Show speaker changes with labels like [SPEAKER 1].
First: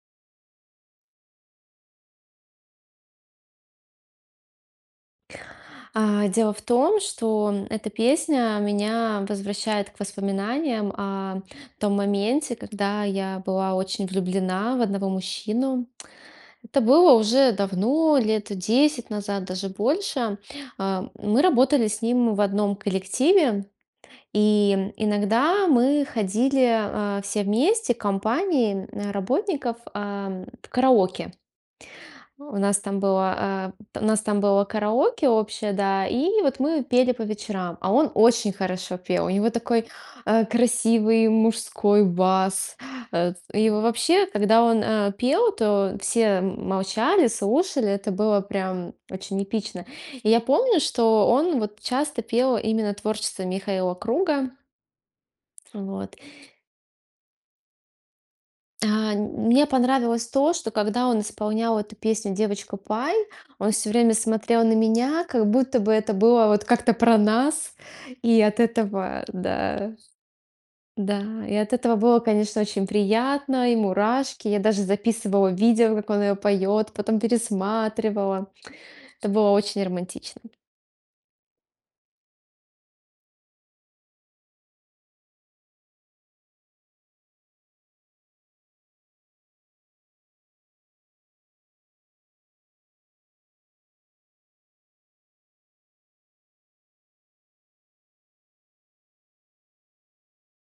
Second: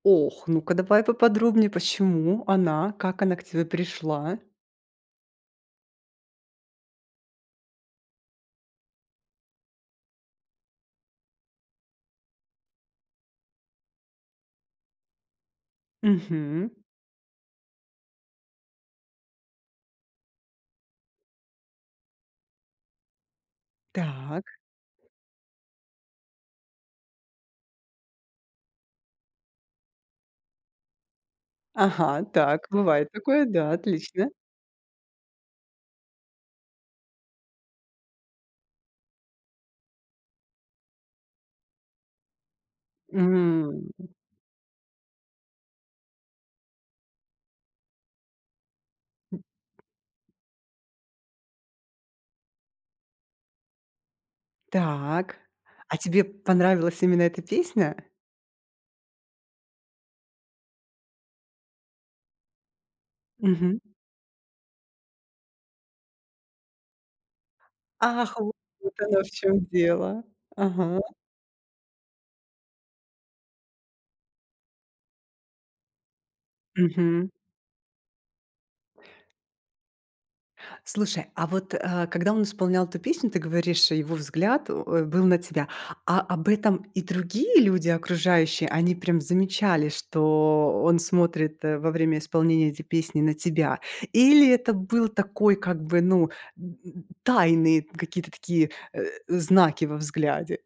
[SPEAKER 1] Ох, ну-ка давай поподробнее, почему она, как она к тебе пришла?
[SPEAKER 2] А, дело в том, что эта песня меня возвращает к воспоминаниям о том моменте, когда я была очень влюблена в одного мужчину.
[SPEAKER 1] Мгм.
[SPEAKER 2] Это было уже давно, лет 10 назад, даже больше. Э, мы работали с ним в одном коллективе,
[SPEAKER 1] Так.
[SPEAKER 2] и иногда мы ходили, э, все вместе, компанией, э, работников, э, в караоке.
[SPEAKER 1] Ага,
[SPEAKER 2] У
[SPEAKER 1] так,
[SPEAKER 2] нас там
[SPEAKER 1] бывает такое.
[SPEAKER 2] было,
[SPEAKER 1] Да,
[SPEAKER 2] э, у нас
[SPEAKER 1] отлично.
[SPEAKER 2] там было караоке общее, да, и вот мы пели по вечерам. А он очень хорошо пел, у него такой, э, красивый мужской бас. Э, и
[SPEAKER 1] М.
[SPEAKER 2] вообще, когда он, э, пел, то все м молчали, слушали, это было прям очень
[SPEAKER 1] М.
[SPEAKER 2] эпично. И я помню, что он вот часто пел именно творчество Михаила Круга.
[SPEAKER 1] Так. А
[SPEAKER 2] Вот.
[SPEAKER 1] тебе понравилась именно эта песня?
[SPEAKER 2] А, нь мне понравилось то, что, когда он исполнял эту песню "Девочка Пай", он
[SPEAKER 1] Мгм.
[SPEAKER 2] всё время смотрел на меня, как будто бы это было вот как-то про нас,
[SPEAKER 1] Ах,
[SPEAKER 2] и
[SPEAKER 1] вот
[SPEAKER 2] от
[SPEAKER 1] оно
[SPEAKER 2] этого,
[SPEAKER 1] в чём
[SPEAKER 2] да
[SPEAKER 1] дело. Ага.
[SPEAKER 2] да и от этого было, конечно, очень приятно, и мурашки. Я даже записывала видео, как он её поёт, потом
[SPEAKER 1] Мгм.
[SPEAKER 2] пересматривала. Это было очень романтично.
[SPEAKER 1] Слушай, а вот, э, когда он исполнял эту песню, ты говоришь, его взгляд, э, был на тебя. А об этом и другие люди, окружающие, они прям замечали, что он смотрит во время исполнения этой песни на тебя? Или это был такой как бы, ну, д тайные какие-то такие, э, знаки во взгляде?